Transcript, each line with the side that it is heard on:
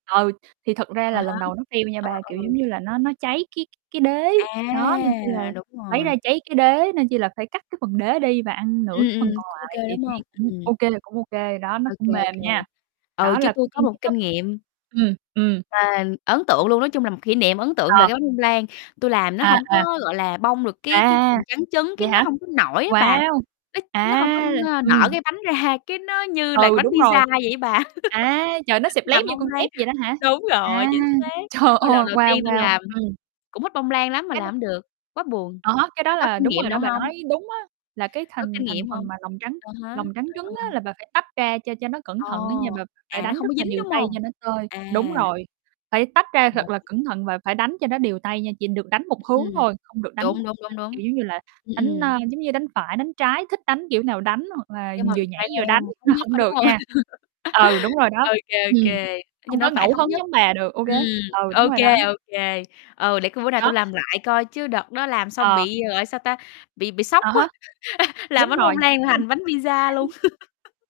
right: Ừ, thì thật ra
left: À
right: là
left: há.
right: lần đầu nó tiêu nha
left: Ờ,
right: ba, kiểu giống
left: ừ.
right: như là, nó nó cháy cái cái đế. Đó, nên chỉ là
left: À, đúng
right: lấy
left: rồi.
right: ra cháy cái đế, nên chỉ là phải cắt cái phần đế đi và ăn nửa
left: Ừm,
right: cái
left: ừm,
right: phần còn
left: cũng ô kê,
right: lại thì
left: đúng
right: thấy
left: hông?
right: cũng
left: Ừm.
right: ô kê cũng ô kê, đó, nó
left: Ô
right: cũng
left: kê, ô
right: mềm
left: kê.
right: nha.
left: Ừ,
right: Đó,
left: chứ
right: là
left: tui có một
right: [unintelligible] thấp
left: kinh nghiệm
right: ừm, ừm.
left: mà ấn tượng luôn, nói chung là một kỷ niệm ấn tượng về
right: Ờ.
left: cái bánh bông lan, tui làm nó
right: À,
left: hổng
right: à.
left: có, gọi là, bong được cái cái
right: À.
left: lòng trắng trứng cái
right: Vậy
left: nó
right: hả?
left: hông có nổi á bà,
right: Wow!
left: nó nó hông có,
right: A!
left: ơ, nở
right: Ừm.
left: cái bánh ra, cái nó như là cái
right: Ừ,
left: bánh
right: đúng rồi.
left: pizza vậy á bà.
right: À, trời, nó xẹp lép
left: Làm
right: như
left: bông
right: con
left: lan
right: tép vậy đó hả?
left: đúng rồi,
right: À!
left: chính xác,
right: Trời
left: ơ, lần
right: ơi,
left: đầu
right: wow,
left: tiên tui
right: wow.
left: làm,
right: Ừm.
left: cũng thích bông lan lắm mà
right: Cái mà
left: làm hông được, quá buồn.
right: Đó, cái
left: Bà
right: đó
left: có
right: là
left: kinh
right: đúng
left: nghiệm
right: rồi đó,
left: nào
right: bà
left: hông?
right: nói đúng á, là cái
left: Có
right: thành
left: kinh
right: thành
left: nghiệm
right: phần
left: hông?
right: mà lòng trắng
left: À há.
right: lòng trắng
left: Ờ,
right: trứng
left: ờ.
right: á là bà phải tách ra cho cho nó cẩn
left: Ờ.
right: thận á nha, bà phải
left: À, nó
right: đánh
left: không
right: rất
left: có
right: là
left: dính,
right: đều
left: đúng
right: tay
left: hông?
right: cho nó tơi đúng
left: À.
right: rồi, phải tách ra thật
left: [unintelligible]
right: là cẩn thận và phải đánh cho nó đều tay nha, chỉ được đánh một hướng
left: Ừm.
right: thôi, không được đánh
left: Đúng, đúng,
right: nó,
left: đúng, đúng.
right: kiểu giống như là,
left: Ừm,
right: đánh,
left: ừm.
right: ơ, giống như, đánh phải, đánh trái, thích đánh kiểu nào đánh, hoặc là
left: Nhưng mà
right: vừa nhảy
left: phải
right: vừa đánh
left: theo thống
right: là
left: nhất,
right: hông
left: có đúng
right: được
left: hông?
right: nha. Ừ, đúng rồi đó,
left: Ô kê, ô
right: ừm.
left: kê. Nhìn
right: Không có
left: nó phải
right: ngẫu
left: thống
right: hứng
left: nhất,
right: giống bà được, ô kê
left: ừm,
right: ừ,
left: ô
right: đúng rồi đó.
left: kê, ô kê, ừ, để coi bữa nào
right: Đó
left: tui làm lại coi chứ đợt đó làm xong
right: Ờ.
left: bị gọi, sao ta, bị bị sốc
right: Ờ há.
left: quá, làm
right: Đúng
left: bánh
right: rồi.
left: bông lan
right: Với
left: thành bánh pizza luôn.
right: [unintelligible]